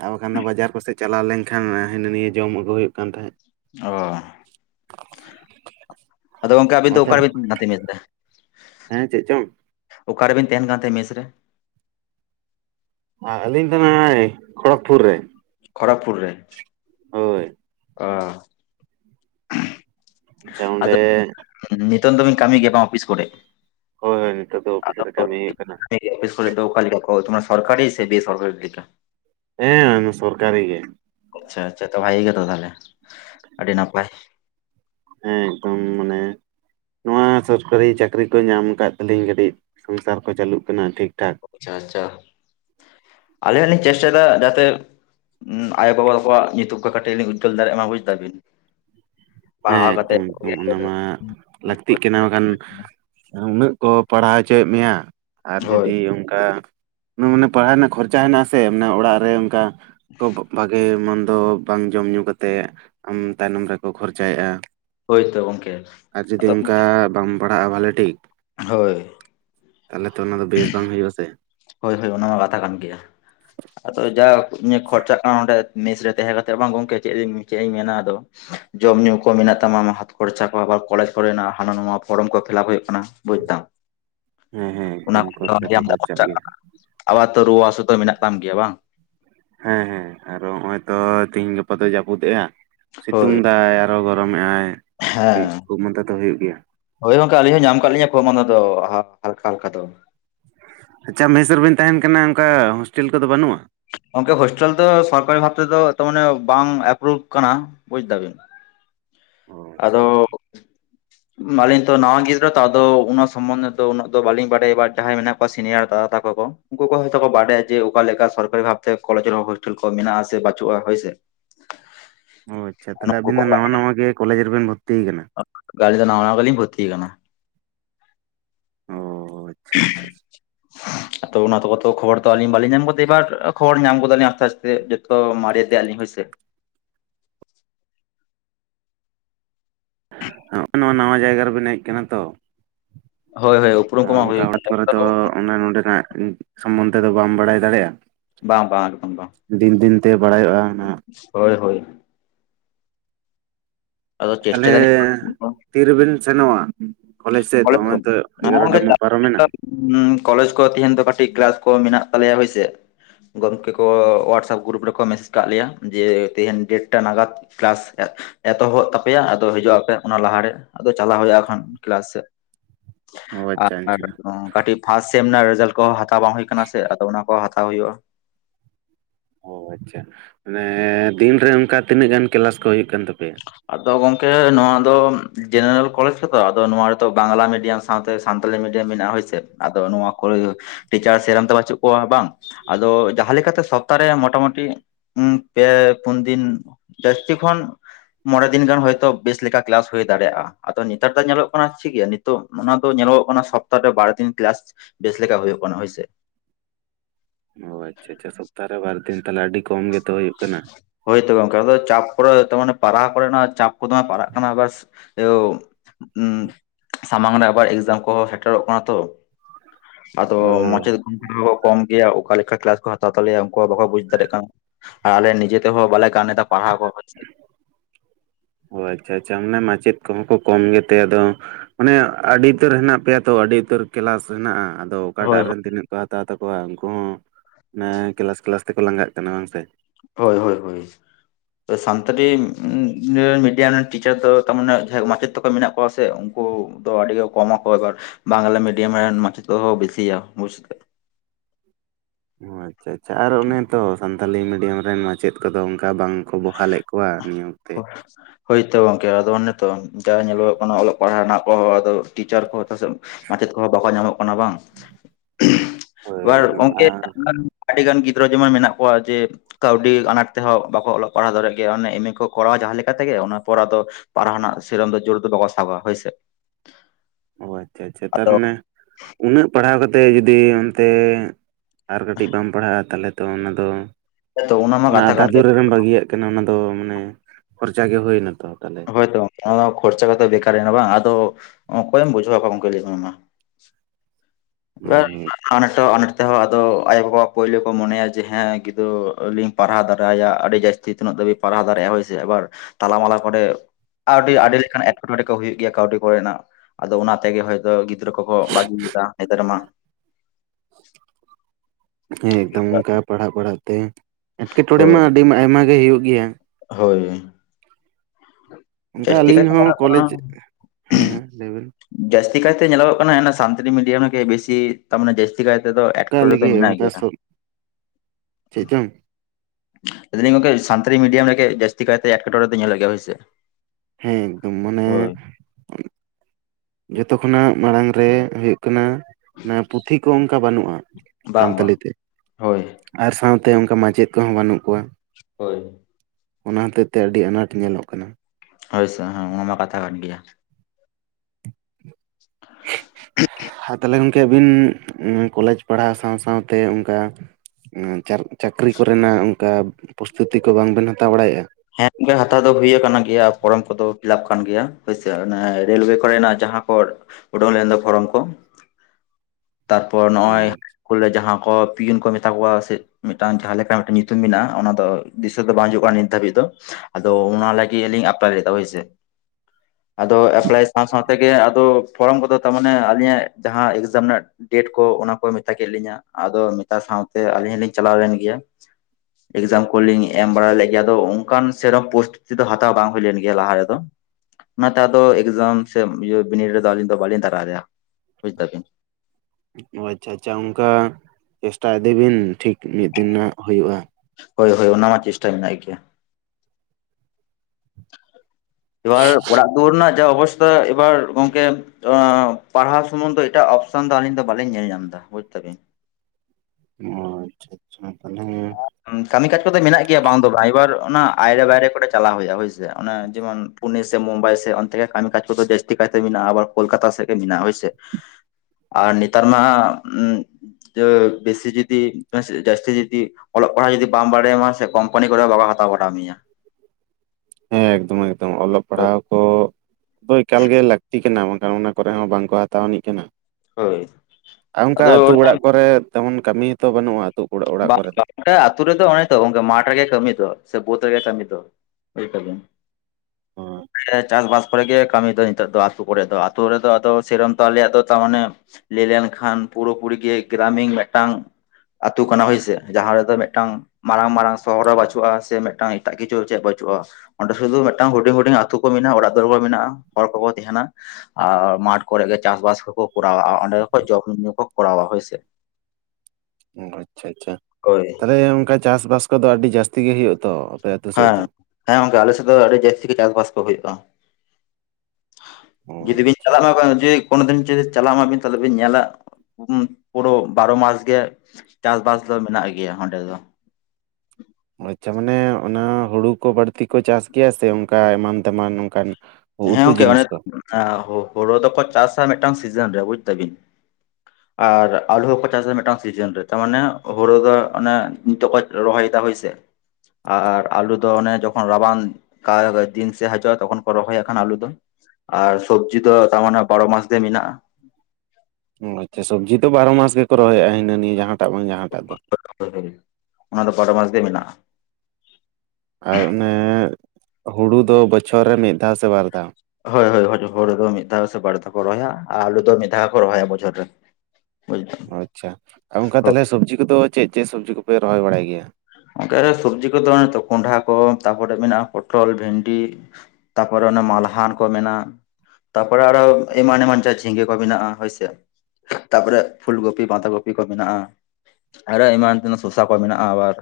ᱟᱨ ᱵᱟᱠᱷᱟᱱ ᱫᱚ ᱵᱟᱡᱟᱨ ᱠᱚᱥᱮᱫ ᱪᱟᱞᱟᱣ ᱞᱮᱱᱠᱷᱟᱱ ᱦᱤᱱᱟᱹ ᱱᱤᱭᱟᱹ ᱡᱚᱢ ᱟᱹᱜᱩ ᱦᱩᱭᱩᱜ ᱠᱟᱱ ᱛᱟᱦᱮᱸᱫ᱾ ᱚ, ᱟᱫᱚ ᱜᱚᱝᱠᱮ ᱟᱹᱵᱤᱱ ᱟᱨ ᱫᱚ ᱛᱟᱦᱚᱞᱮ ᱚᱠᱟᱨᱮᱵᱤᱱ <inaudible> ᱦᱮᱸ ᱪᱮᱫ ᱪᱚᱝ ᱚᱠᱟᱨᱮᱵᱤᱱ ᱛᱟᱦᱮᱱ ᱠᱟᱱ ᱛᱟᱦᱮᱸᱫ ᱢᱮᱥ ᱨᱮ? ᱟᱹᱞᱤᱧ ᱫᱚ ᱱᱚᱜᱼᱚᱭ ᱠᱷᱚᱲᱚᱜᱽᱯᱩᱨ ᱨᱮ᱾ ᱠᱷᱚᱲᱚᱜᱽᱯᱩᱨ ᱨᱮ, ᱦᱳᱭ ᱚ᱾ ᱟᱪᱪᱷᱟ ᱚᱸᱰᱮ ᱟᱫᱚ ᱱᱤᱛᱚᱝ ᱫᱚᱵᱤᱱ ᱠᱟᱹᱢᱤ ᱜᱮᱭᱟ ᱵᱟᱝ ᱚᱯᱷᱤᱥ ᱠᱚᱨᱮ? ᱦᱳᱭ ᱦᱳᱭ ᱱᱤᱛᱳ ᱫᱚ ᱚᱯᱷᱤᱥ ᱟᱫᱚ ᱨᱮ ᱠᱟᱹᱢᱤ ᱦᱩᱭᱩᱜ ᱠᱟᱱᱟ᱾ ᱚᱯᱷᱤᱥ ᱠᱚᱨᱮ ᱫᱚ ᱚᱠᱟ ᱞᱮᱠᱟ ᱠᱚ ᱛᱢᱟᱨ ᱥᱚᱨᱠᱟᱨᱤ ᱥᱮ ᱵᱮᱥᱚᱨᱠᱟᱨᱤ ᱞᱮᱠᱟ ᱦᱮᱸ ᱥᱚᱨᱠᱟᱨᱤ ᱜᱮ᱾ ᱟᱪᱪᱷᱟ ᱟᱪᱪᱷᱟ ᱛᱚ ᱵᱷᱟᱹᱜᱤ ᱜᱮᱛᱚ ᱛᱟᱦᱚᱞᱮ ᱟᱹᱰᱤ ᱱᱟᱯᱟᱭ᱾ ᱦᱮᱸ ᱮᱠᱫᱚᱢ ᱢᱟᱱᱮ ᱱᱚᱣᱟ ᱥᱚᱨᱠᱟᱨᱤ ᱪᱟᱹᱠᱨᱤ ᱠᱚ ᱧᱟᱢ ᱟᱠᱟᱫ ᱛᱟᱹᱞᱤᱧ ᱠᱟᱹᱴᱤᱡ ᱥᱚᱝᱥᱟᱨ ᱠᱚ ᱪᱟᱹᱞᱩᱜ ᱠᱟᱱᱟ ᱴᱷᱤᱠᱴᱷᱟᱠ᱾ ᱟᱪᱪᱷᱟ ᱟᱪᱪᱷᱟ, ᱟᱹᱞᱤᱧ ᱦᱚᱞᱤᱧ ᱪᱮᱥᱴᱟᱭ ᱮᱫᱟ ᱡᱟᱛᱮ ᱦᱩᱸ ᱟᱭᱳ ᱵᱟᱵᱟ ᱠᱚᱣᱟᱜ ᱧᱩᱛᱩᱢ ᱠᱚ ᱠᱟᱹᱴᱤᱡ ᱞᱤᱧ ᱩᱡᱡᱚᱞ ᱫᱟᱲᱮᱭᱟᱜ ᱢᱟ ᱵᱩᱡ ᱫᱟᱵᱤᱱ᱾ ᱦᱮᱸ ᱯᱟᱲᱦᱟᱣ ᱠᱟᱛᱮᱫ ᱮᱠᱫᱚᱢ ᱮᱠᱫᱚᱢ ᱚᱱᱟ ᱢᱟ ᱞᱟᱹᱠᱛᱤᱜ ᱠᱟᱱᱟ ᱵᱟᱠᱷᱟᱱ ᱩᱱᱟᱹᱜ ᱠᱚ ᱯᱟᱲᱦᱟᱣ ᱦᱚᱪᱚᱭᱮᱫ ᱢᱮᱭᱟ ᱟᱨ ᱦᱳᱭ ᱡᱩᱫᱤ ᱚᱝᱠᱟ ᱢᱟᱱᱮ ᱯᱟᱲᱦᱟᱜ ᱨᱮᱱᱟᱜ ᱠᱷᱚᱨᱪᱟ ᱦᱮᱱᱟᱜᱼᱟ ᱥᱮ ᱚᱱᱟ ᱚᱲᱟᱜ ᱨᱮ ᱚᱱᱠᱟ ᱠᱚ ᱵᱷᱟᱜᱮ ᱢᱚᱱᱫᱚ ᱵᱟᱝ ᱡᱚᱢ ᱧᱩ ᱠᱟᱛᱮᱫ ᱟᱢ ᱛᱟᱭᱱᱚᱢ ᱨᱮᱠᱚ ᱠᱷᱚᱨᱪᱟᱭᱮᱜᱼᱟ᱾ ᱦᱳᱭ ᱛᱚ ᱜᱚᱝᱠᱮ ᱟᱨ ᱡᱩᱫᱤ ᱟᱫᱚ ᱚᱱᱠᱟ ᱵᱟᱢ ᱯᱟᱲᱦᱟᱜᱼᱟ ᱵᱷᱟᱞᱮ ᱴᱷᱤᱠ ᱦᱳᱭ, ᱛᱟᱦᱚᱞᱮ ᱛᱚ ᱚᱱᱟ ᱫᱚ ᱵᱮᱥ ᱵᱟᱝ ᱦᱩᱭᱩᱜᱼᱟ ᱥᱮ᱾ ᱦᱳᱭ ᱦᱳᱭ ᱚᱱᱟᱢᱟ ᱠᱟᱛᱷᱟ ᱠᱟᱱ ᱜᱮᱭᱟ, ᱟᱫᱚ ᱡᱟ ᱱᱤᱭᱟᱹ ᱠᱷᱚᱨᱪᱟᱜ ᱠᱟᱱᱟ ᱚᱸᱰᱮ ᱢᱮᱥ ᱨᱮ ᱛᱟᱦᱮᱸ ᱠᱟᱛᱮᱜ ᱵᱟᱝ ᱜᱚᱝᱠᱮ ᱪᱮᱫ ᱪᱮᱫ ᱤᱧ ᱢᱮᱱᱟ ᱟᱫᱚ ᱡᱚᱢ ᱧᱩ ᱠᱚ ᱢᱮᱱᱟᱜ ᱛᱟᱢᱟ ᱟᱢᱟᱜ ᱦᱟᱛ ᱠᱷᱚᱨᱪᱟ ᱠᱚ ᱟᱵᱟᱨ ᱠᱚᱞᱮᱡ ᱠᱚ ᱨᱮᱱᱟᱜ ᱦᱟᱱᱟ ᱱᱷᱟᱣᱟ ᱯᱷᱚᱨᱚᱢ ᱠᱚ ᱯᱷᱤᱞᱟᱯ ᱦᱩᱭᱩᱜ ᱠᱟᱱᱟ ᱵᱩᱡ ᱫᱟᱢ᱾ <inaudible> ᱦᱮᱸ ᱦᱮᱸ ᱚᱱᱟ ᱮᱠᱫᱚᱢ ᱠᱚ ᱠᱷᱚᱨᱪᱟ ᱛᱚ ᱟᱢᱫᱟ ᱠᱷᱚᱨᱪᱟᱜ ᱠᱟᱱᱟ ᱜᱮᱭᱟ᱾ ᱟᱵᱟᱨ ᱛᱚ ᱨᱩᱣᱟᱹᱜ ᱦᱟᱹᱥᱩ ᱛᱚ ᱢᱮᱱᱟᱜ ᱛᱟᱢ ᱜᱮᱭᱟ ᱵᱟᱝ, ᱦᱮᱸ ᱦᱮᱸ ᱟᱨᱚ ᱱᱚᱜ ᱚᱭ ᱛᱚ ᱛᱮᱦᱤᱧ ᱜᱟᱯᱟ ᱫᱚᱭ ᱡᱟᱹᱯᱩᱫᱮᱜᱼᱟ, ᱦᱳᱭ ᱥᱤᱛᱩᱝ ᱫᱟᱭ ᱟᱨᱚ ᱜᱚᱨᱚᱢᱮᱜ ᱟᱭ ᱠᱟᱹᱴᱤᱡ ᱦᱮᱸ ᱠᱷᱩᱜ ᱢᱟᱫᱟ ᱫᱚ ᱦᱩᱭᱩᱜ ᱜᱮᱭᱟ᱾ ᱦᱳᱭ ᱜᱚᱝᱠᱮ ᱟᱹᱞᱤᱧ ᱦᱚᱸ ᱧᱟᱢ ᱠᱟᱜ ᱞᱤᱧᱟ ᱠᱷᱩᱜ ᱢᱟᱫᱟ ᱫᱚ ᱦᱟᱞᱠᱟ ᱦᱟᱞᱠᱟ ᱫᱚ᱾ ᱟᱪᱪᱷᱟ ᱢᱮᱥ ᱨᱮ ᱵᱤᱱ ᱛᱟᱦᱮᱱ ᱠᱟᱱᱟ ᱚᱱᱠᱟ ᱦᱳᱥᱴᱮᱞ ᱠᱚᱫᱚ ᱵᱟᱹᱱᱩᱜᱼᱟ᱾ ᱜᱚᱝᱠᱮ ᱦᱳᱥᱴᱮᱞ ᱫᱚ ᱥᱚᱨᱠᱟᱨᱤ ᱵᱷᱟᱵ ᱛᱮᱫᱚ ᱛᱚ ᱢᱟᱱᱮ ᱵᱟᱝ ᱮᱯᱨᱩᱵᱷ ᱠᱟᱱᱟ ᱵᱩᱡ ᱫᱟᱵᱤᱱ᱾ ᱚ ᱟᱪᱪᱷᱟ ᱟᱫᱚ ᱟᱪᱪᱷᱟ, ᱟᱞᱤᱧ ᱛᱚ ᱱᱟᱣᱟ ᱜᱤᱫᱽᱨᱟᱹ ᱛᱚ ᱟᱫᱚ ᱩᱱᱟᱹᱜ ᱥᱚᱢᱢᱚᱱᱫᱮ ᱫᱚ ᱩᱱᱟᱹᱜ ᱫᱚ ᱵᱟᱹᱞᱤᱧ ᱵᱟᱰᱟᱭᱟ ᱵᱟ ᱡᱟᱦᱟᱸᱭ ᱢᱮᱱᱟᱜ ᱠᱚ ᱠᱚᱣᱟ ᱥᱤᱱᱤᱭᱟᱨ ᱫᱟᱫᱟ ᱛᱟᱠᱚ ᱠᱚ ᱩᱱᱠᱩ ᱠᱚ ᱦᱚᱭᱛᱚ ᱠᱚ ᱵᱟᱰᱟᱭᱟ ᱡᱮ ᱚᱠᱟ ᱞᱮᱠᱟ ᱥᱚᱨᱠᱟᱨᱤ ᱵᱷᱟᱵᱽᱛᱮ ᱠᱚᱞᱮᱡ ᱨᱮᱦᱚᱸ ᱦᱚᱥᱴ ᱦᱚᱥᱴᱮᱞ ᱠᱚ ᱢᱮᱱᱟᱜᱼᱟ ᱥᱮ ᱵᱟᱪᱩᱜᱼᱟ ᱦᱳᱭ ᱥᱮ᱾ ᱚ ᱟᱪᱪᱷᱟ ᱛᱟᱦᱚᱞᱮ ᱩᱱᱠᱩ ᱟᱵᱤᱱ ᱫᱚ ᱠᱚ ᱱᱟᱣᱟ ᱵᱟᱰᱟᱭᱟ᱾ ᱱᱟᱣᱟ ᱜᱮ ᱠᱚᱞᱮᱡ ᱨᱮᱵᱤᱱ ᱵᱷᱚᱨᱛᱤ ᱠᱟᱱᱟ᱾ ᱟᱹᱞᱤᱧ ᱫᱚ ᱱᱟᱣᱟ ᱱᱟᱣᱟ ᱜᱮᱞᱤᱧ ᱵᱷᱚᱨᱛᱤ ᱟᱠᱟᱱᱟ᱾ ᱚ ᱟᱪᱪᱷᱟ ᱟᱪᱪᱷᱟ ᱪᱷᱟ, <unintelligible> ᱛᱚ ᱚᱱᱟ ᱛᱚ ᱠᱷᱚᱵᱚᱨ ᱛᱚ ᱟᱹᱞᱤᱧ ᱵᱟᱹᱞᱤᱧ ᱧᱟᱢ ᱠᱟᱫᱟ ᱮᱵᱟᱨ ᱠᱷᱚᱵᱚᱨ ᱧᱟᱢ ᱜᱚᱫᱟᱞᱤᱧ ᱟᱥᱛᱮ ᱟᱥᱛᱮ ᱡᱚᱛᱚ ᱢᱟᱨᱮ ᱤᱫᱤᱜ ᱟᱞᱤᱧ ᱦᱚᱭ ᱥᱮ᱾ ᱦᱚᱸᱜ ᱱᱟᱣᱟ ᱡᱟᱭᱜᱟ ᱨᱮ ᱵᱤᱱ ᱦᱮᱡ ᱠᱟᱱᱟ ᱛᱚ᱾ ᱦᱳᱭ ᱦᱳᱭ, ᱩᱯᱨᱩᱢ ᱟᱨ ᱠᱚᱢᱟ ᱚᱱᱠᱟ ᱦᱩᱭᱩᱜ ᱦᱚᱴ ᱜᱮᱭᱟ ᱠᱚᱨᱮ ᱛᱚ ᱚᱱᱟ ᱱᱚᱰᱮᱱᱟᱜ ᱥᱚᱢᱢᱚᱱᱫᱮ ᱫᱚ ᱵᱟᱢ ᱵᱟᱰᱟᱭ ᱫᱟᱲᱮᱭᱟᱜᱼᱟ᱾ ᱵᱟᱝ ᱵᱟᱝ ᱮᱠᱫᱚᱢ ᱵᱟᱝ᱾ ᱫᱤᱱ ᱫᱤᱱ ᱛᱮ ᱵᱟᱰᱟᱭᱚᱜᱼᱟ ᱱᱷᱟᱜ᱾ ᱦᱳᱭ ᱦᱳᱭ, ᱟᱫᱚ ᱪᱮᱥᱴᱟᱭ ᱛᱟᱦᱞᱮ ᱫᱟᱞᱤᱧ ᱛᱤ ᱨᱮᱵᱤᱱ ᱥᱮᱱᱚᱜᱼᱟ ᱠᱚᱞᱮᱡ ᱥᱮᱫ ᱫᱚ ᱦᱚᱸᱜᱚᱭ ᱛᱚ ᱮᱜᱟᱨᱚᱴᱟ ᱢᱟ ᱯᱟᱨᱚᱢ ᱮᱱᱟ᱾ ᱠᱚᱞᱮᱡ ᱠᱚ ᱛᱟᱦᱮᱧ ᱫᱚ ᱠᱟᱹᱴᱤᱡ ᱠᱞᱟᱥ ᱠᱚ ᱢᱮᱱᱟᱜ ᱛᱟᱞᱮᱭᱟ ᱦᱳᱭ ᱥᱮ᱾ ᱜᱚᱝᱠᱮ ᱠᱚ ᱦᱳᱣᱟᱴᱥᱮᱯ ᱜᱨᱩᱯ ᱨᱮᱠᱚ ᱢᱮᱥᱮᱡ ᱠᱟᱜ ᱞᱮᱭᱟ ᱡᱮ ᱛᱮᱦᱮᱧ ᱰᱮᱴᱴᱟ ᱱᱟᱜᱟᱛ ᱠᱮᱞᱟᱥ ᱮ ᱮᱛᱚᱦᱚᱵ ᱛᱟᱯᱮᱭᱟ ᱟᱫᱚ ᱦᱤᱡᱩᱜ ᱟᱯᱮ ᱚᱱᱟ ᱞᱟᱦᱟ ᱨᱮ ᱟᱫᱚ ᱪᱟᱞᱟᱣ ᱦᱩᱭᱩᱜᱼᱟ ᱠᱷᱟᱱ ᱠᱮᱞᱟᱥ ᱥᱮᱫᱼᱼ ᱚ ᱟᱪᱪᱷᱟ ᱟᱨ ᱟᱪᱪᱷᱟ ᱠᱟᱹᱴᱤᱡ ᱯᱷᱟᱥᱴ ᱥᱮᱢ ᱨᱮᱱᱟᱜ ᱨᱮᱡᱟᱞᱴ ᱠᱚ ᱦᱚᱸ ᱦᱟᱛᱟᱣ ᱵᱟᱝ ᱦᱩᱭ ᱠᱟᱱᱟ ᱥᱮ ᱟᱫᱚ ᱚᱱᱟ ᱠᱚ ᱦᱟᱛᱼᱼ ᱛᱟᱣ ᱦᱩᱭᱩᱜᱼᱟ ᱚ ᱟᱪᱪᱷᱟ ᱢᱟᱱᱮ ᱫᱤᱱ ᱨᱮ ᱚᱱᱠᱟ ᱛᱤᱱᱟᱹᱜ ᱜᱟᱱ ᱠᱮᱞᱟᱥ ᱠᱚ ᱦᱩᱭᱩᱜ ᱠᱟᱱ ᱛᱟᱯᱮᱭᱟ᱾ ᱟᱫᱚ ᱜᱚᱝᱠᱮ ᱱᱚᱣᱟ ᱫᱚ ᱡᱮᱱᱟᱨᱮᱞ ᱠᱚᱞᱮᱡᱽ ᱨᱮᱛᱚ ᱟᱫᱚ ᱱᱚᱣᱟ ᱨᱮᱫᱚ ᱵᱟᱝᱞᱟ ᱢᱤᱰᱤᱭᱟᱢᱼᱼ ᱥᱟᱶ ᱛᱮ ᱥᱟᱱᱛᱟᱞᱤ ᱢᱤᱰᱤᱭᱟᱢ ᱢᱮᱱᱟᱜᱼᱟ ᱦᱳᱭ ᱥᱮ ᱟᱫᱚ ᱱᱚᱣᱟ ᱠᱚ ᱨᱮ ᱴᱤᱪᱟᱨ ᱥᱮᱨᱚᱠᱚᱢ ᱫᱚ ᱵᱟᱹᱪᱩᱜ ᱠᱚᱣᱟ ᱵᱟᱝ ᱟᱫᱚ ᱡᱟᱦᱟᱸ ᱞᱮᱠᱟ ᱛᱮ ᱥᱚᱯᱛᱟ ᱨᱮ ᱢᱚᱴᱟ ᱢᱩᱴᱤ ᱯᱮ ᱯᱩᱱ ᱫᱤᱱᱼᱼ ᱡᱟᱹᱥᱛᱤ ᱠᱷᱚᱱᱼᱼ ᱢᱚᱬᱮ ᱫᱤᱱ ᱜᱟᱱ ᱦᱚᱭᱛᱳ ᱵᱮᱥ ᱞᱮᱠᱟ ᱠᱮᱞᱟᱥ ᱦᱩᱭ ᱫᱟᱲᱮᱭᱟᱜᱼᱟ ᱟᱫᱚ ᱱᱮᱛᱟᱨ ᱫᱚ ᱧᱮᱞᱚᱜ ᱠᱟᱱᱟ ᱴᱷᱤᱠ ᱜᱮᱭᱟ᱾ ᱛᱚ ᱚᱱᱟ ᱫᱚ ᱧᱮᱞᱚᱜᱚᱜ ᱠᱟᱱᱟ ᱥᱚᱯᱛᱟ ᱨᱮ ᱵᱟᱨ ᱫᱤᱱ ᱠᱮᱞᱟᱥ ᱵᱮᱥ ᱞᱮᱠᱟ ᱦᱩᱭᱩᱜ ᱠᱟᱱᱟ ᱦᱳᱭ ᱥᱮᱼᱼ <unintelligible> ᱚ ᱟᱪᱪᱷᱟ ᱟᱪᱪᱷᱟ ᱥᱚᱯᱛᱟᱦᱮ ᱵᱟᱨ ᱫᱤᱱ ᱛᱟᱦᱚᱞᱮ ᱟᱹᱰᱤ ᱠᱚᱢ ᱜᱮᱛᱚ ᱦᱩᱭᱩᱜ ᱠᱟᱱᱟ ᱦᱳᱭᱛᱳ ᱜᱚᱝᱠᱮ ᱟᱫ ᱪᱟᱯ ᱠᱚᱨᱮ ᱱᱟᱜ ᱯᱟᱲᱦᱟᱣ ᱠᱚ ᱨᱮᱱᱟᱜ ᱪᱟᱯ ᱠᱚ ᱫᱚᱢᱮ ᱯᱟᱲᱟᱜ ᱠᱟᱱᱟ ᱟᱵᱟᱨ <unintelligible> ᱦᱩᱸ ᱥᱟᱢᱟᱝ ᱨᱮ ᱟᱵᱟᱨ ᱮᱠᱡᱟᱢ ᱠᱚ ᱦᱚᱸ ᱥᱮᱴᱮᱨᱚᱜ ᱠᱟᱱᱟ ᱛᱚ ᱟᱫᱚ ᱦᱳᱭ ᱦᱳᱭ ᱢᱟᱪᱮᱫ ᱜᱚᱢᱠᱮ ᱦᱚᱸ ᱠᱚ ᱠᱚᱢ ᱜᱮᱭᱟ ᱚᱠᱟ ᱞᱮᱠᱟ ᱠᱮᱞᱟᱥ ᱠᱚ ᱦᱟᱛᱟᱣ ᱛᱟᱞᱮᱭᱟ ᱩᱱᱠᱩ ᱦᱚᱸ ᱵᱟᱠᱚ ᱵᱩᱡ ᱫᱟᱲᱮᱭᱟᱜ ᱠᱟᱱᱟ᱾ ᱟᱨ ᱟᱞᱮ ᱱᱤᱡᱮ ᱛᱮ ᱦᱚᱸ ᱵᱟᱞᱮ ᱜᱟᱱ ᱮᱫᱟ ᱯᱟᱲᱦᱟᱣ ᱠᱚᱦᱚᱸ ᱦᱚᱭ ᱪᱮ ᱚ ᱟᱪᱪᱷᱟ ᱟᱪᱪᱷᱟ ᱢᱟᱱᱮ ᱢᱟᱪᱮᱫ ᱠᱚ ᱦᱚᱸ ᱠᱚ ᱠᱚᱢ ᱜᱮᱛᱮ ᱟᱫᱚᱼᱼ ᱚᱱᱮ ᱟᱹᱰᱤ ᱩᱛᱟᱹᱨ ᱦᱮᱱᱟᱜ ᱯᱮᱭᱟ ᱛᱚ ᱟᱹᱰᱤ ᱩᱛᱟᱹᱨ ᱠᱮᱞᱟᱥ ᱦᱮᱱᱟᱜᱼᱟ ᱟᱫᱚ ᱦᱳᱭ ᱚᱠᱟᱴᱟᱜ ᱨᱮᱱ ᱛᱤᱱᱟᱹᱜᱼᱼ ᱦᱟᱛᱟᱣ ᱛᱟᱠᱚᱣᱟ ᱩᱱᱠᱩ ᱦᱚᱸ <unintelligible> ᱠᱮᱞᱟᱥ ᱠᱮᱞᱟᱥ ᱛᱮ ᱠᱚ ᱞᱟᱸᱜᱟᱜ ᱠᱟᱱᱟ ᱵᱟᱝ ᱥᱮᱼᱼ ᱦᱳᱭ ᱦᱳᱭ ᱦᱳᱭ ᱥᱟᱱᱛᱟᱲᱤ ᱢᱤᱰᱤᱭᱟᱢ ᱨᱮᱱ ᱴᱤᱪᱟᱨ ᱫᱚ ᱛᱟᱢᱟᱱᱮ ᱡᱟᱸᱦᱟᱭ ᱢᱟᱪᱮᱫ ᱛᱟᱠᱚ ᱢᱮᱱᱟᱜ ᱠᱚᱣᱟ ᱥᱮᱼᱼ <unintelligible> ᱟᱹᱰᱤ ᱜᱮ ᱠᱚᱢ ᱟᱠᱚ ᱮᱵᱟᱨ ᱵᱟᱝᱞᱟ ᱢᱤᱰᱤᱭᱟᱢ ᱨᱮᱱ ᱢᱟᱪᱮᱫ ᱵᱮᱥᱤᱭᱟ ᱵᱩᱡ ᱛᱮᱼᱼ ᱚ ᱟᱪᱪᱷᱟ ᱟᱪᱪᱷᱟ ᱟᱨ ᱚᱱᱮ ᱛᱚ ᱥᱟᱱᱛᱟᱞᱤ ᱢᱤᱰᱤᱭᱟᱢ ᱨᱮᱱ ᱢᱟᱪᱮᱫ ᱠᱚ ᱫᱚ ᱚᱱᱠᱟ ᱵᱟᱝᱼᱼ ᱠᱚ ᱵᱚᱦᱟᱞ ᱞᱮᱫ ᱠᱚᱣᱟ ᱱᱤᱭᱟᱹ ᱚᱠᱛᱮᱼᱼ ᱦᱳᱭᱛᱚ ᱜᱚᱝᱠᱮ ᱟᱫᱚ ᱱᱤᱛᱚᱜ ᱡᱟ ᱧᱮᱞᱚᱜᱚᱜ ᱠᱟᱱᱟ ᱚᱞᱚᱜ ᱯᱟᱲᱦᱟᱜ ᱨᱮᱱᱟᱜ ᱠᱚ ᱟᱫᱚ ᱴᱤᱪᱟᱨ ᱠᱚ ᱦᱚᱸ ᱛᱚ ᱥᱮᱼᱼ ᱢᱟᱪᱮᱫ ᱠᱚ ᱦᱚᱸ ᱵᱟᱠᱚ ᱧᱟᱢᱚᱜ ᱠᱟᱱᱟ ᱵᱟᱝ ᱦᱳᱭ ᱮᱵᱟᱨ ᱜᱚᱝᱠᱮᱼᱼ ᱟᱨ ᱟᱹᱰᱤ ᱜᱟᱱ ᱜᱤᱫᱽᱨᱟᱹ ᱡᱮᱢᱚᱱ ᱢᱮᱱᱟᱜ ᱠᱚᱣᱟ ᱡᱮ ᱠᱟᱹᱣᱰᱤ ᱟᱱᱟᱴ ᱛᱮ ᱦᱚᱸ ᱵᱟᱠᱚ ᱚᱞᱚᱜᱼᱼ ᱯᱟᱲᱦᱟᱣ ᱫᱟᱲᱮ ᱜᱮᱭᱟ ᱚᱱᱮ ᱮᱢ. ᱢᱮ ᱠᱚ ᱠᱚᱨᱟᱣᱟ ᱡᱟᱦᱟᱸ ᱞᱮᱠᱟ ᱛᱮ ᱜᱮ ᱚᱱᱟ ᱯᱚᱨ ᱟᱫᱚᱼᱼ ᱯᱟᱲᱦᱟᱣ ᱱᱟᱜ ᱥᱮᱨᱚᱠᱚᱢ ᱫᱚ ᱡᱳᱨ ᱫᱚ ᱵᱟᱠᱚ ᱥᱟᱵ ᱟ ᱦᱳᱭ ᱥᱮᱼᱼ ᱚ ᱟᱪᱪᱷᱟ ᱟᱪᱪᱷᱟ ᱛᱟᱨᱢᱟᱱᱮ ᱩᱱᱟᱹᱜ ᱯᱟᱲᱦᱟᱣ ᱠᱟᱛᱮᱫ ᱡᱩᱫᱤ ᱚᱱᱛᱮᱼᱼ ᱟᱨ ᱠᱟᱹᱴᱤᱡ ᱵᱟᱢ ᱯᱟᱲᱦᱟᱜᱼᱟ ᱛᱟᱦᱚᱞᱮ ᱛᱚ ᱚᱱᱟ ᱫᱚ ᱦᱳᱭᱛᱚ ᱢᱟ ᱚᱱᱟ ᱠᱟᱛᱷᱟ ᱟᱫᱷᱟ ᱠᱟᱱ ᱜᱮ ᱫᱩᱨ ᱨᱮᱢ ᱵᱟᱹᱜᱤᱭᱟᱜᱼᱼ ᱚᱱᱟ ᱫᱚ ᱢᱟᱱᱮ ᱠᱷᱚᱨᱪᱟ ᱜᱮ ᱦᱩᱭᱱᱟ ᱛᱚ ᱛᱟᱞᱦᱮᱼᱼ <unintelligible> ᱚᱱᱟ ᱠᱷᱚᱨᱪᱟ ᱠᱟᱛᱮ ᱵᱮᱠᱟᱨ ᱮᱱᱟ ᱵᱟᱝ ᱟᱫᱚ ᱚᱠᱚᱭ ᱮᱢ ᱵᱩᱡᱷᱟᱹᱣ ᱟᱠᱚ ᱜᱚᱝᱠᱮ ᱞᱟᱹᱭ ᱢᱮ ᱢᱟ ᱦᱮᱸ <unintelligible> ᱟᱱᱟᱴ ᱛᱮ ᱦᱚᱸ ᱟᱱᱟᱴ ᱛᱮ ᱦᱚᱸ ᱟᱫᱚ ᱟᱭᱳ ᱵᱟᱵᱟ ᱯᱳᱭᱞᱳ ᱠᱚ ᱢᱚᱱᱮᱭᱟ ᱡᱮ ᱦᱮᱸ ᱜᱤᱫᱽᱨᱟᱹ ᱞᱤᱧ ᱯᱟᱲᱦᱟᱣ ᱫᱟᱨᱮᱭᱟ ᱟᱹᱰᱤ ᱡᱟ. ᱥᱛᱤ ᱼᱼ ᱛᱤᱱᱟᱹᱜ ᱫᱷᱟᱵᱤᱡ ᱯᱟᱲᱦᱟᱣ ᱫᱟᱲᱮᱭᱟᱜ ᱦᱚᱭ ᱥᱮ ᱟᱵᱟᱨ ᱛᱟᱞᱟ ᱢᱟᱞᱟ ᱠᱚ ᱨᱮᱼᱼ ᱟᱹᱰᱤ ᱟᱹᱰᱤ ᱞᱮᱠᱟᱱ ᱮᱴᱠᱮᱴᱚᱬᱮ ᱠᱚ ᱦᱩᱭᱩᱜ ᱜᱮᱭᱟ ᱠᱟᱹᱣᱰᱤ ᱠᱚ ᱨᱮᱱᱟᱜᱼᱼ ᱟᱫᱚ ᱚᱱᱟ ᱛᱮ ᱜᱮ ᱦᱚᱭ ᱛᱚ ᱜᱤᱫᱽᱨᱟᱹ ᱠᱚ ᱠᱚ ᱵᱟᱜᱤ ᱠᱮᱫᱟ᱾ ᱦᱮᱸ ᱮᱠᱫᱚᱢ <unintelligible> ᱯᱟᱲᱦᱟᱜ ᱯᱟᱲᱦᱟᱜ ᱛᱮ ᱮᱴᱠᱮᱴᱚᱬᱮ ᱢᱟ ᱦᱳᱭ ᱟᱹᱰᱤᱢᱟ ᱟᱭᱢᱟ ᱜᱮ ᱦᱩᱭᱩᱜ ᱜᱮᱭᱟ᱾ ᱦᱳᱭ ᱚᱱᱠᱟ ᱡᱟᱹᱥᱛᱤ ᱟᱹᱞᱤᱧ ᱠᱟᱭᱛᱮ ᱦᱚᱸ ᱧᱮᱞᱚᱜ ᱠᱟᱱᱟ ᱠᱚᱞᱮᱡᱽ ᱦᱮᱸ ᱦᱮᱸ ᱞᱟᱹᱭ ᱵᱮᱱᱼᱼ ᱡᱟᱹᱥᱛᱤ ᱠᱟᱭ ᱛᱮ ᱧᱮᱞᱚᱜᱚᱜ ᱠᱟᱱᱟ <unintelligible> ᱥᱟᱱᱛᱟᱞᱤ ᱢᱤᱰᱤᱭᱟᱢ <unintelligible> ᱵᱮᱥᱤᱼᱼ ᱛᱟᱨ ᱢᱟᱱᱮ ᱡᱟᱹᱥᱛᱤ ᱠᱟᱭ ᱛᱮ ᱫᱚ ᱚᱱᱠᱟ <unintelligible> ᱫᱚ ᱟᱞᱮᱜᱮ ᱢᱮᱱᱟᱜ ᱚᱱᱠᱟ ᱜᱮᱭᱟ᱾ ᱥᱚᱵ ᱪᱮᱫ ᱪᱚᱝ ᱞᱟᱹᱭ ᱫᱟᱹᱞᱤᱧ ᱜᱚᱝᱠᱮ ᱥᱟᱱᱛᱟᱞᱤ ᱢᱤᱰᱤᱭᱟᱢ ᱨᱮ ᱜᱮ ᱡᱟᱹᱥᱛᱤ ᱠᱟᱭ ᱛᱮ ᱮᱴᱠᱮᱴᱚᱬᱮ ᱫᱚ ᱧᱮᱞᱚᱜ ᱜᱮᱭᱟ ᱦᱳᱭ ᱥᱮ᱾ ᱦᱮᱸ ᱮᱠᱫᱚᱢ ᱢᱟᱱᱮᱼᱼ ᱦᱳᱭ ᱡᱚᱛᱚ ᱠᱷᱚᱱᱟᱜ ᱢᱟᱲᱟᱝ ᱨᱮ ᱦᱩᱭᱩᱜ ᱠᱟᱱᱟ ᱚᱱᱟ ᱯᱩᱛᱷᱤ ᱠᱚ ᱚᱱᱠᱟ ᱵᱟᱹᱱᱩᱜᱼᱟ ᱵᱟᱝ ᱵᱟᱝ ᱥᱟᱱᱛᱟᱞᱤ ᱛᱮ ᱦᱳᱭ ᱟᱨ ᱥᱟᱶ ᱛᱮ ᱚᱱᱠᱟ ᱢᱟᱪᱮᱫ ᱠᱚ ᱦᱚᱸ ᱵᱟᱹᱱᱩᱜ ᱠᱚᱣᱟ᱾ ᱦᱳᱭ ᱚᱱᱟ ᱦᱚᱛᱮᱛ ᱛᱮ ᱟᱹᱰᱤ ᱟᱱᱟᱴ ᱧᱮᱞᱚᱜ ᱠᱟᱱᱟ᱾ ᱦᱳᱭ ᱥᱮ ᱦᱮᱸ ᱚᱱᱟ ᱢᱟ ᱠᱟᱛᱷᱟ ᱠᱟᱱ ᱜᱮᱭᱟ <unintelligible> <unintelligible> ᱛᱟᱦᱞᱮ ᱜᱚᱢᱠᱮ ᱟᱹᱵᱤᱱ ᱠᱚᱞᱮᱡᱽ ᱯᱟᱲᱦᱟᱣ ᱥᱟᱶ ᱥᱟᱶ ᱛᱮ ᱚᱱᱠᱟᱼᱼ ᱩ ᱪᱟᱠ ᱪᱟᱠᱨᱤ ᱠᱚᱨᱮᱱᱟᱜ ᱚᱝᱠᱟ ᱯᱚᱥᱛᱩᱛᱤ ᱠᱚ ᱵᱟᱝᱵᱮᱱ ᱦᱟᱛᱟᱣ ᱵᱟᱲᱟᱭᱮᱫ-ᱟ? ᱦᱮᱸ ᱜᱮ ᱦᱟᱛᱟᱣ ᱫᱚ ᱦᱩᱭ ᱟᱠᱟᱱᱟ ᱜᱮᱭᱟ ᱯᱷᱚᱨᱚᱢ ᱠᱚᱫᱚ ᱯᱷᱤᱞᱟᱯ ᱠᱟᱱ ᱜᱮᱭᱟ ᱦᱳᱭᱥᱮ ᱚᱱᱮ ᱨᱮᱞᱳᱣᱮ ᱠᱚᱨᱮᱱᱟᱜ ᱡᱟᱦᱟᱸ ᱠᱚ ᱳᱰᱳᱝ ᱞᱮᱱ ᱫᱚ ᱯᱷᱚᱨᱚᱢ ᱠᱚ ᱛᱟᱨᱯᱚᱨ ᱱᱚᱜ-ᱭ ᱠᱷᱩᱞ ᱨᱮ ᱡᱟᱦᱟᱸ ᱠᱚ ᱯᱤᱭᱤᱱ ᱠᱚ ᱢᱮᱛᱟ ᱠᱚᱣᱟ ᱥᱮ ᱢᱤᱫᱴᱟᱱ ᱡᱟᱦᱟᱸ ᱞᱮᱠᱟ ᱢᱤᱫᱟᱝ ᱧᱩᱛᱩᱢ ᱢᱮᱱᱟᱜ-ᱟ ᱚᱱᱟ ᱫᱚ ᱫᱤᱥᱟᱹ ᱫᱚ ᱵᱟᱝ ᱦᱤᱡᱩᱜ ᱠᱟᱱᱟ ᱱᱤᱛ ᱫᱷᱟᱹᱵᱤᱡ ᱫᱚ ᱟᱫᱚ ᱚᱱᱟ ᱞᱟᱹᱜᱤᱫ ᱞᱤᱧ ᱮᱯᱞᱟᱭ ᱞᱮᱫᱟ ᱦᱳᱭᱥᱮ᱾ ᱟᱫᱚ ᱮᱯᱞᱟᱭ ᱥᱟᱶ ᱥᱟᱶ ᱛᱮᱜᱮ ᱟᱫᱚ ᱯᱷᱚᱨᱚᱢ ᱠᱚᱫᱚ ᱛᱟᱨᱢᱟᱱᱮ ᱟᱞᱤᱧᱟᱜ ᱡᱟᱦᱟᱸ ᱮᱠᱡᱟᱢ ᱨᱮᱱᱟᱜ ᱰᱮᱴ ᱠᱚ ᱚᱱᱟ ᱠᱚ ᱢᱮᱛᱟ ᱠᱮᱫ ᱞᱤᱧᱟ ᱟᱫᱚ ᱢᱮᱛᱟ ᱥᱟᱶᱛᱮ ᱟᱞᱤᱧ ᱦᱚᱞᱤᱧ ᱪᱟᱞᱟᱣ ᱞᱮᱱ ᱜᱮᱭᱟ, ᱮᱠᱡᱟᱢ ᱠᱚᱞᱤᱧ ᱮᱢ ᱵᱟᱲᱟ ᱞᱮᱫ ᱜᱮᱭᱟ ᱟᱫᱚ ᱚᱱᱠᱟᱱ ᱥᱮᱨᱚᱢ ᱯᱨᱚᱥᱛᱩᱛᱤ ᱫᱚ ᱦᱟᱛᱟᱣ ᱵᱟᱝ ᱦᱩᱭ ᱞᱮᱱ ᱜᱮᱭᱟ ᱞᱟᱦᱟ ᱨᱮᱫᱚ᱾ ᱚᱱᱟ ᱛᱮ ᱟᱫᱚ ᱮᱠᱡᱟᱢ ᱥᱮ ᱵᱤᱱᱤᱰ ᱨᱮᱫᱚ ᱧᱞᱤᱧ ᱫᱚ ᱵᱟᱞᱤᱧ ᱫᱟᱨᱟᱮᱭᱟ ᱵᱩᱡ ᱫᱟᱹᱵᱤᱱ ᱚ ᱟᱪᱪᱷᱟ ᱟᱪᱪᱷᱟ ᱚᱱᱠᱟ ᱪᱮᱥᱴᱟ ᱤᱫᱤ ᱵᱤᱱ ᱴᱷᱤᱠ ᱢᱤᱫ ᱫᱤᱱ ᱦᱟᱜ ᱦᱩᱭᱩᱜ-ᱟ᱾ ᱦᱳᱭ ᱦᱳᱭ ᱚᱱᱟ ᱢᱟ ᱪᱮᱥᱴᱟ ᱢᱮᱱᱟᱜ ᱜᱮᱭᱟ᱾ ᱮᱵᱟᱨ ᱚᱲᱟᱜ ᱫᱩᱣᱟᱹᱨ ᱨᱮᱱᱟᱜ ᱡᱟ ᱚᱵᱚᱥᱛᱟ ᱮᱵᱟᱨ ᱜᱚᱝᱠᱮ ᱯᱟᱲᱦᱟᱣ ᱥᱩᱢᱩᱱ ᱫᱚ ᱮᱴᱟᱜ ᱚᱯᱥᱮᱱ ᱫᱚ ᱟᱹᱞᱤᱧ ᱫᱚ ᱵᱟᱞᱤᱧ ᱧᱮᱞ ᱧᱟᱢ ᱮᱫᱟ ᱵᱩᱡ ᱝᱟᱹᱵᱤᱱ ᱚ ᱟᱪᱪᱷᱟ ᱟᱪᱪᱷᱟ ᱛᱟᱦᱞᱮ ᱠᱟᱹᱢᱤ ᱠᱟᱡᱽ ᱠᱚᱫᱚ ᱢᱮᱱᱟᱜ ᱜᱮᱭᱟ ᱵᱟᱝ ᱫᱚ ᱵᱟᱝ ᱮᱵᱟᱨ ᱚᱱᱟ ᱟᱭᱨᱮ ᱵᱟᱭᱨᱮ ᱠᱚᱨᱮ ᱪᱟᱞᱟᱣ ᱦᱩᱭᱩᱜ-ᱟ ᱦᱳᱭᱥᱮ ᱡᱮᱢᱚᱱ ᱯᱩᱱᱮ ᱥᱮ ᱢᱩᱢᱵᱟᱭ ᱥᱮ ᱚᱱᱛᱮ ᱨᱮ ᱠᱟᱹᱢᱤ ᱠᱟᱡ ᱠᱚᱫᱚ ᱡᱟᱥᱛᱤ ᱠᱟᱭ ᱛᱮ ᱢᱮᱱᱟᱜ-ᱟ ᱟᱵᱟᱨ ᱠᱳᱞᱠᱟᱛᱟ ᱥᱮᱜ ᱜᱮ ᱢᱮᱱᱟᱜ-ᱟ ᱦᱳᱭ ᱥᱮ ᱟᱨ ᱱᱮᱛᱟᱨ ᱢᱟ ᱩ ᱡᱳᱨ ᱵᱮᱥ ᱡᱫᱤ ᱡᱟᱥᱛᱤ ᱡᱫᱤ ᱚᱞᱚᱜ ᱯᱟᱲᱦᱟᱜ ᱡᱩᱫᱤ ᱵᱟᱢ ᱵᱰᱟᱭᱟᱢᱟ ᱥᱮ ᱠᱳᱢᱯᱟᱱᱤ ᱠᱚᱨᱮ ᱦᱚᱸ ᱵᱟᱠᱚ ᱦᱟᱛᱟᱣ ᱵᱟᱲᱟ ᱢᱮᱭᱟ᱾ ᱦᱮᱸ ᱮᱠᱫᱚᱢ ᱮᱠᱫᱚᱢ ᱚᱞᱚᱜ ᱦᱳᱭ ᱯᱟᱲᱦᱟᱣ ᱠᱚ ᱫᱚ ᱮᱠᱟᱞ ᱜᱮ ᱞᱟᱹᱠᱛᱤ ᱠᱟᱱᱟ ᱵᱟᱝᱠᱷᱟᱱ ᱚᱱᱟ ᱠᱚᱨᱮ ᱦᱚᱸ ᱵᱟᱝᱠᱚ ᱦᱟᱛᱟᱣ ᱟᱹᱱᱤᱡ ᱠᱟᱱᱟ ᱦᱳᱭ ᱟᱨ ᱚᱱᱠᱟ ᱟᱫᱚ ᱟᱹᱛᱩ ᱚᱱᱮ ᱚᱲᱟᱜ ᱠᱚᱨᱮ ᱛᱮᱢᱚᱱ ᱠᱟᱹᱢᱤ ᱦᱚᱛᱚ ᱵᱟᱹᱱᱩᱜ-ᱟ᱾ ᱵᱟ ᱵᱟ ᱚᱸᱰᱮ ᱟᱛᱩ ᱨᱮᱫᱚ ᱚᱱᱮ ᱛᱚ ᱜᱚᱝᱠᱮ ᱢᱟᱴᱷ ᱨᱮᱜᱮ ᱠᱟᱹᱢᱤ ᱛᱚ ᱥᱮ ᱵᱟᱹᱫ ᱨᱮᱜᱮ ᱠᱟᱹᱢᱤ ᱫᱚ ᱵᱩᱡ ᱫᱟᱹᱵᱤᱱ ᱚ ᱪᱟᱥ ᱵᱟᱥ ᱠᱚᱨᱮ ᱜᱮ ᱠᱟᱹᱢᱤ ᱫᱚ ᱱᱤᱛᱚᱜ ᱫᱚ ᱟᱛᱩ ᱠᱚᱨᱮ ᱫᱚ ᱟᱛᱩ ᱨᱮᱫᱚ ᱟᱫᱚ ᱥᱮᱨᱚᱢ ᱛᱚ ᱟᱞᱮᱭᱟᱜ ᱫᱚ ᱛᱟᱢᱟᱱᱮ ᱞᱮᱭ ᱞᱮᱱᱠᱷᱟᱱ ᱯᱩᱨᱟᱹᱯᱩᱨᱤ ᱜᱮ ᱜᱨᱟᱢᱤᱝ ᱢᱮᱫᱴᱟᱝ ᱛᱩ ᱠᱟᱱᱟ ᱦᱳᱭᱥᱮ ᱡᱟᱦᱟᱸ ᱨᱮᱫᱚ ᱢᱮᱫᱴᱟᱝ ᱢᱟᱨᱟᱝ ᱢᱟᱨᱟᱝ ᱥᱚᱦᱚᱨ ᱦᱚᱸ ᱵᱟᱪᱩᱜ-ᱟ ᱥᱮ ᱢᱮᱫᱴᱟᱝ ᱮᱴᱟᱜ ᱠᱤᱪᱷᱩ ᱪᱮᱫ ᱵᱟᱹᱪᱩᱜ-ᱟ᱾ ᱚᱸᱰᱮ ᱥᱩᱫᱷᱩ ᱢᱨᱫᱴᱟᱝ ᱦᱩᱰᱤᱧ ᱦᱩᱰᱤᱧ ᱟᱛᱩ ᱠᱚ ᱢᱮᱱᱟᱜ-ᱟ ᱚᱲᱟᱜ ᱫᱩᱣᱟᱹᱨ ᱠᱚ ᱢᱮᱱᱟᱜ-ᱟ ᱦᱚᱲ ᱠᱚᱠᱚ ᱛᱮᱦᱮᱱᱟ, ᱟᱨ ᱢᱟᱴᱷ ᱠᱚᱨᱮᱜ ᱜᱮ ᱪᱟᱥᱵᱟᱥ ᱠᱚᱠᱚ ᱠᱚᱨᱟᱣᱟ ᱚᱸᱰᱮ ᱠᱷᱚᱡ ᱡᱚᱢ ᱧᱩ ᱠᱚ ᱠᱚᱨᱟᱣᱟ ᱦᱳᱭᱥᱮ᱾ ᱚ ᱟᱪᱪᱷᱟ ᱟᱪᱪᱷᱟ ᱦᱳᱭ ᱛᱟᱞᱮ ᱚᱝᱠᱟ ᱪᱟᱥ ᱵᱟᱥ ᱠᱚᱫᱚ ᱟᱹᱰᱤ ᱡᱟᱹᱥᱛᱤ ᱜᱮ ᱦᱩᱭᱩᱜ-ᱟ ᱛᱚ ᱟᱹᱛᱩ ᱥᱮᱫ ᱦᱮᱸ ᱫᱚ? ᱦᱮᱸ ᱜᱚᱝᱠᱮ ᱟᱞᱮ ᱥᱮᱫ ᱫᱚ ᱟᱹᱰᱤ ᱡᱟᱹᱥᱛᱤ ᱜᱮ ᱪᱟᱥᱵᱟᱥ ᱠᱚ ᱦᱩᱭᱩᱜ-ᱟ᱾ ᱚ ᱡᱩᱫᱤ ᱵᱤᱱ ᱟᱪᱪᱷᱟ ᱪᱟᱞᱟᱜ ᱢᱟ ᱟᱪᱪᱷᱟ ᱵᱟᱝ ᱡᱮ ᱠᱳᱱᱳ ᱫᱤᱱ ᱡᱩᱫᱤ ᱪᱟᱞᱟᱜ ᱱᱟᱵᱤᱱ ᱛᱟᱦᱚᱞᱮ ᱵᱤᱱ ᱧᱮᱞᱟ ᱯᱩᱨᱟᱹ ᱵᱟᱨᱚ ᱢᱟᱥ ᱜᱮ ᱪᱟᱥᱵᱟᱥ ᱫᱚ ᱢᱮᱱᱟᱜ ᱜᱮᱭᱟ ᱚᱸᱰᱮ ᱫᱚ᱾ ᱟᱪᱪᱷᱟ ᱢᱟᱱᱮ ᱚᱱᱟ ᱦᱩᱲᱩ ᱠᱚ ᱵᱟᱹᱲᱛᱤ ᱠᱚ ᱪᱟᱥ ᱜᱮᱭᱟ? ᱥᱮ ᱚᱱᱠᱟ ᱮᱢᱟᱱ ᱛᱮᱢᱟᱱ ᱚᱱᱠᱟᱱ ᱦᱮᱸ ᱩᱛᱩ ᱜᱚᱝᱠᱮ ᱚᱱᱮ ᱡᱤᱱᱤᱥ ᱠᱚ ᱦᱩᱲᱳ ᱫᱚᱠᱚ ᱪᱟ ᱥᱟ ᱢᱮᱫᱴᱟᱝ ᱥᱤᱡᱟᱱ ᱨᱮ ᱵᱩᱡ ᱫᱟᱹᱵᱤᱱ <inaudible> ᱟᱨ ᱟᱞᱩ ᱦᱚᱸᱠᱚ ᱪᱟᱥᱫᱟ ᱢᱤᱫᱴᱟᱝ ᱥᱤᱡᱤᱱ ᱨᱮ ᱛᱟᱨᱢᱟᱱᱮ ᱦᱳᱲᱳ ᱫᱚ ᱚᱱᱮ ᱱᱤᱛᱚᱜ ᱠᱚ ᱨᱚᱦᱚᱭᱮᱫᱟ ᱦᱳᱭᱥᱮ᱾ ᱟᱨ ᱟᱞᱩ ᱫᱚ ᱚᱱᱮ ᱡᱚᱠᱷᱚᱱ ᱨᱟᱵᱟᱝ ᱠᱟᱜ ᱟᱭ ᱫᱤᱱ ᱥᱮᱫ ᱦᱤᱡᱩᱜ-ᱟ ᱛᱚᱠᱷᱚᱱ ᱠᱚ ᱨᱚᱦᱚᱭᱟ ᱠᱷᱟᱱ ᱟᱞᱩ ᱫᱚ ᱟᱨ ᱥᱚᱵᱽᱡᱤ ᱫᱚ ᱛᱟᱨᱢᱟᱱᱮ ᱵᱟᱨᱚ ᱢᱟᱥ ᱜᱮ ᱢᱮᱱᱟᱜ-ᱟ᱾ ᱚ ᱟᱪᱪᱷᱟ ᱥᱚᱵᱽᱡᱤ ᱫᱚ ᱵᱟᱨᱚ ᱢᱟᱥ ᱜᱮᱠᱚ ᱨᱚᱦᱚᱭᱮᱜ-ᱟ ᱦᱤᱱᱟᱹ ᱱᱤᱭᱟᱹ ᱡᱟᱦᱟᱸᱴᱟᱜ ᱵᱟᱝ ᱡᱟᱦᱟᱸᱴᱟᱜ ᱫᱚ? ᱚᱱᱟ ᱫᱚ ᱵᱟᱨᱚ ᱢᱟᱥ ᱜᱮ ᱢᱮᱱᱟᱜ-ᱟ᱾ ᱟᱨ ᱚᱱᱮ ᱦᱩᱲᱩ ᱫᱚ ᱵᱚᱪᱷᱚᱨ ᱨᱮ ᱢᱤᱫ ᱫᱷᱟᱣ ᱥᱮ ᱵᱟᱨ ᱫᱷᱟᱣ? ᱦᱳᱭ ᱦᱳᱭᱳ ᱦᱚᱡᱚ ᱦᱳᱲᱳ ᱫᱚ ᱢᱤᱫ ᱫᱷᱟᱣ ᱜᱮ ᱥᱮ ᱵᱟᱨ ᱫᱷᱟᱣ ᱠᱚ ᱨᱚᱦᱚᱭᱟ ᱟᱨ ᱟᱞᱩ ᱫᱚ ᱢᱤᱫ ᱫᱷᱟᱣ ᱜᱮᱠᱚ ᱨᱚᱦᱚᱭᱟ ᱵᱚᱪᱷᱚᱨ ᱨᱮ᱾ ᱵᱳᱭᱛᱚ ᱪᱟ ᱚᱱᱠᱟ ᱛᱟᱦᱚᱞᱮ ᱥᱚᱵᱽᱡᱤ ᱠᱚᱫᱚ ᱪᱮᱫ ᱪᱮᱫ ᱥᱚᱵᱡᱤ ᱠᱚᱯᱮ ᱨᱚᱦᱚᱭ ᱵᱟᱲᱟᱭ ᱜᱮᱭᱟ? ᱜᱚᱝᱠᱮ ᱥᱚᱵᱽᱡᱤ ᱠᱚᱫᱚ ᱛᱚ ᱠᱚᱸᱰᱷᱟ ᱠᱚ ᱛᱟᱯᱚᱨᱮ ᱢᱮᱱᱟᱜᱼᱟ ᱯᱚᱴᱚᱞ ᱵᱷᱮᱱᱰᱤ ᱛᱟᱯᱚᱨᱮ ᱚᱱᱮ ᱢᱟᱞᱦᱟᱱ ᱠᱚ ᱢᱮᱱᱟᱜ ᱛᱟᱯᱚᱨᱮ ᱟᱨᱚ ᱮᱢᱟᱱ ᱮᱢᱟᱱ ᱡᱟ ᱡᱷᱤᱸᱜᱟᱹ ᱠᱚ ᱢᱮᱱᱟᱜᱼᱟ ᱦᱳᱭᱥᱮ ᱛᱟᱯᱚᱨᱮ ᱯᱷᱩᱞ ᱠᱚᱯᱤ ᱵᱟᱸᱫᱟ ᱠᱚᱯᱤ ᱠᱚ ᱢᱮᱱᱟᱜᱼᱟ ᱟᱨᱚ ᱮᱢᱟᱱ ᱛᱮᱱᱟᱜ ᱥᱚᱥᱟ ᱠᱚ ᱢᱮᱱᱟᱜᱼᱟ ᱟᱵᱟᱨ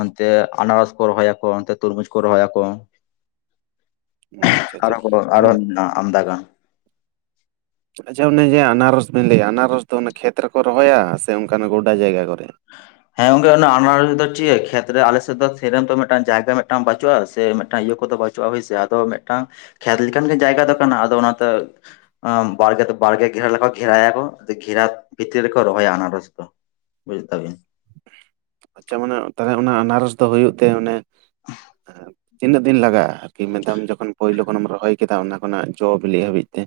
ᱚᱱᱛᱮ ᱟᱱᱟᱨᱚᱥ ᱠᱚ ᱨᱚᱦᱚᱭᱟᱠᱚ ᱚᱱᱛᱮ ᱛᱩᱨᱢᱩᱡᱽ ᱠᱚ ᱨᱚᱦᱚᱭᱟᱠᱚ ᱟᱪᱪᱷᱟ ᱟᱨᱚ ᱟᱪᱪᱷᱟ ᱠᱚᱫᱚ ᱟᱨᱚ ᱢᱮᱱᱟᱜᱟ ᱟᱢᱫᱟᱜᱟᱱ ᱟᱪᱷᱟ ᱚᱱᱮ ᱡᱮ ᱟᱱᱟᱨᱚᱥ ᱵᱮᱱ ᱞᱟᱹᱭᱟ ᱟᱱᱟᱨᱚᱥ ᱫᱚ ᱚᱱᱟ ᱠᱷᱮᱛ ᱨᱮᱠᱚ ᱨᱚᱦᱚᱭᱟ ᱥᱮ ᱚᱱᱠᱟᱱᱟᱜ ᱜᱚᱰᱟ ᱡᱟᱭᱜᱟ ᱠᱚᱨᱮ? ᱦ <inaudible> ᱦᱮᱸ ᱜᱚᱝᱜᱮ ᱚᱱᱟ ᱟᱱᱟᱨᱚᱥ ᱫᱚ ᱪᱮᱜ ᱠᱷᱮᱛ ᱨᱮ ᱟᱞᱮᱥᱮᱫ ᱫᱚ ᱥᱮᱨᱚᱢ ᱫᱚ ᱢᱤᱫᱴᱟᱝ ᱡᱟᱭᱜᱟ ᱢᱤᱫᱴᱟᱝ ᱵᱟᱪᱩᱜᱼᱟ ᱥᱮ ᱢᱤᱫᱴᱟᱝ ᱤᱭᱟᱹ ᱠᱚᱫᱚ ᱵᱟᱪ ᱪᱩᱼᱟ ᱦᱳᱭᱥᱮ ᱟᱫᱚ ᱢᱤᱫᱴᱟᱝ ᱠᱷᱮᱛ ᱞᱮᱠᱟᱱ ᱜᱮ ᱡᱟᱭᱜᱟ ᱫᱚ ᱠᱟᱱᱟ ᱟᱫᱚ ᱚᱱᱟᱛᱮ ᱟᱜ ᱵᱟᱲᱜᱮ ᱫᱚ ᱵᱟᱲᱜᱮ ᱜᱷᱨᱟ ᱞᱮᱠᱟ ᱜᱷᱮᱨᱟᱭᱟᱠᱚ ᱜᱷᱮᱨᱟ ᱵᱷᱤᱛᱤᱨ ᱨᱮᱠᱚ ᱨᱚᱦᱚᱭᱟ ᱟᱱᱟᱨᱚᱥ ᱫᱚ ᱵᱩᱡ ᱫᱟᱵᱤᱱ ᱪᱟ ᱢᱟᱱᱮ ᱛᱟᱦᱚᱞᱮ ᱚᱱᱟ ᱟᱱᱟᱨᱚᱥ ᱫᱚ ᱦᱩᱭᱩᱜ ᱛᱮ ᱚᱱᱮ ᱛᱤᱱᱟᱹᱜ ᱫᱤᱱ ᱞᱟᱜᱟᱜᱼᱟ? ᱩᱥᱠᱤ ᱢᱮᱫᱟᱢ ᱡᱚᱠᱷᱚᱱ ᱯᱳᱭᱞᱳ ᱠᱷᱚᱱᱮᱢ ᱨᱚᱦᱚᱭ ᱠᱮᱫᱟ ᱚᱱᱟ ᱠᱷᱚᱱᱟᱜ ᱡᱚ ᱵᱤᱞᱤᱜ ᱦᱟᱹᱵᱤᱡ ᱛᱮ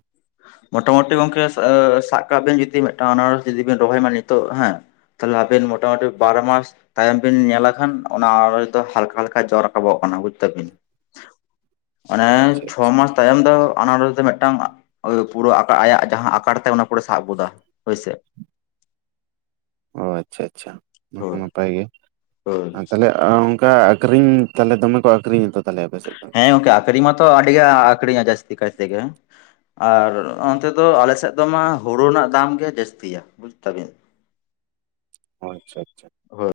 ᱢᱳᱚᱴᱟ ᱢᱩᱴᱤ ᱜᱚᱝᱠᱮᱸ ᱥᱟ ᱥᱟᱵ ᱠᱟᱜ ᱵᱤᱱ ᱡᱩᱫᱤ ᱢᱤᱫᱴᱟᱝ ᱟᱱᱟᱨᱚᱥ ᱡᱩᱫᱤ ᱵᱤᱱ ᱨᱚᱦᱚᱭ ᱢᱟ ᱱᱤᱛᱚᱜ ᱦᱮᱸ ᱛᱟᱦᱠᱮ ᱟᱵᱮᱱ ᱢᱚᱴᱟ ᱢᱩᱴᱤ ᱵᱟᱨ ᱢᱟᱥ ᱛᱟᱭᱚᱢ ᱵᱤᱱ ᱧᱮᱞᱟ ᱠᱷᱟᱱ ᱚᱱᱟ ᱟᱱᱟᱨᱚᱫ ᱫᱚ ᱦᱟᱞᱠᱟ ᱦᱟᱞᱠᱟ ᱡᱚ ᱨᱟᱠᱟᱵᱚᱜ ᱠᱟᱱᱟ ᱵᱩᱡ ᱫᱟᱹᱵᱤᱱ ᱢᱟᱱᱮ ᱟᱪᱪᱷᱟ ᱪᱷᱚ ᱟᱪᱪᱷᱟ ᱢᱟᱥ ᱛᱟᱭᱚᱢ ᱫᱚ ᱟᱱᱟᱨᱚᱥ ᱫᱚ ᱢᱤᱫᱴᱟᱝ ᱳ ᱯᱩᱨᱟᱹ ᱟᱭᱟᱜ ᱡᱟᱦᱟᱸ ᱟᱠᱟᱨ ᱛᱟᱭ ᱚᱱᱟ ᱯᱩᱨᱮ ᱥᱟᱵ ᱜᱚᱫᱟ ᱦᱳᱭᱥᱮ ᱚ ᱟᱪᱪᱷᱟ ᱟᱪᱪᱷᱟ ᱱᱚᱛᱚ ᱦᱳᱭ ᱱᱟᱯᱟᱭ ᱜᱮ ᱦᱳᱭ ᱟᱨ ᱛᱟᱦᱚᱞᱮ ᱚ ᱚᱱᱠᱟ ᱟᱹᱠᱷᱨᱤᱧ ᱛᱟᱦᱚᱞᱮ ᱫᱚᱢᱮ ᱠᱚ ᱟᱹᱠᱷᱨᱤᱧ ᱟᱛᱚ ᱛᱟᱦᱚᱞᱮ ᱟᱯᱮᱥᱮᱫ ᱫᱚ ᱦᱮᱸ ᱜᱚᱝᱠᱮ ᱟᱹᱠᱷᱨᱤᱧ ᱢᱟᱛᱚ ᱟᱹᱰᱤᱜᱮ ᱟᱠᱷᱨᱤᱧᱟ ᱡᱟᱹᱥᱛᱤ ᱠᱟᱭ ᱛᱮ ᱜᱮ ᱟᱨ ᱚᱱᱛᱮ ᱫᱚ ᱟᱞᱮᱥᱮᱫ ᱫᱚᱢᱟ ᱦᱩᱲᱩ ᱨᱮᱱᱟᱜ ᱫᱟᱢ ᱜᱮ ᱡᱟᱹᱥᱛᱤᱭᱟ ᱵᱩᱡᱽ ᱛᱟᱹᱵᱤᱱ ᱚ ᱟᱪᱪᱷᱟ ᱟᱪᱪᱷᱟ ᱦᱳᱭ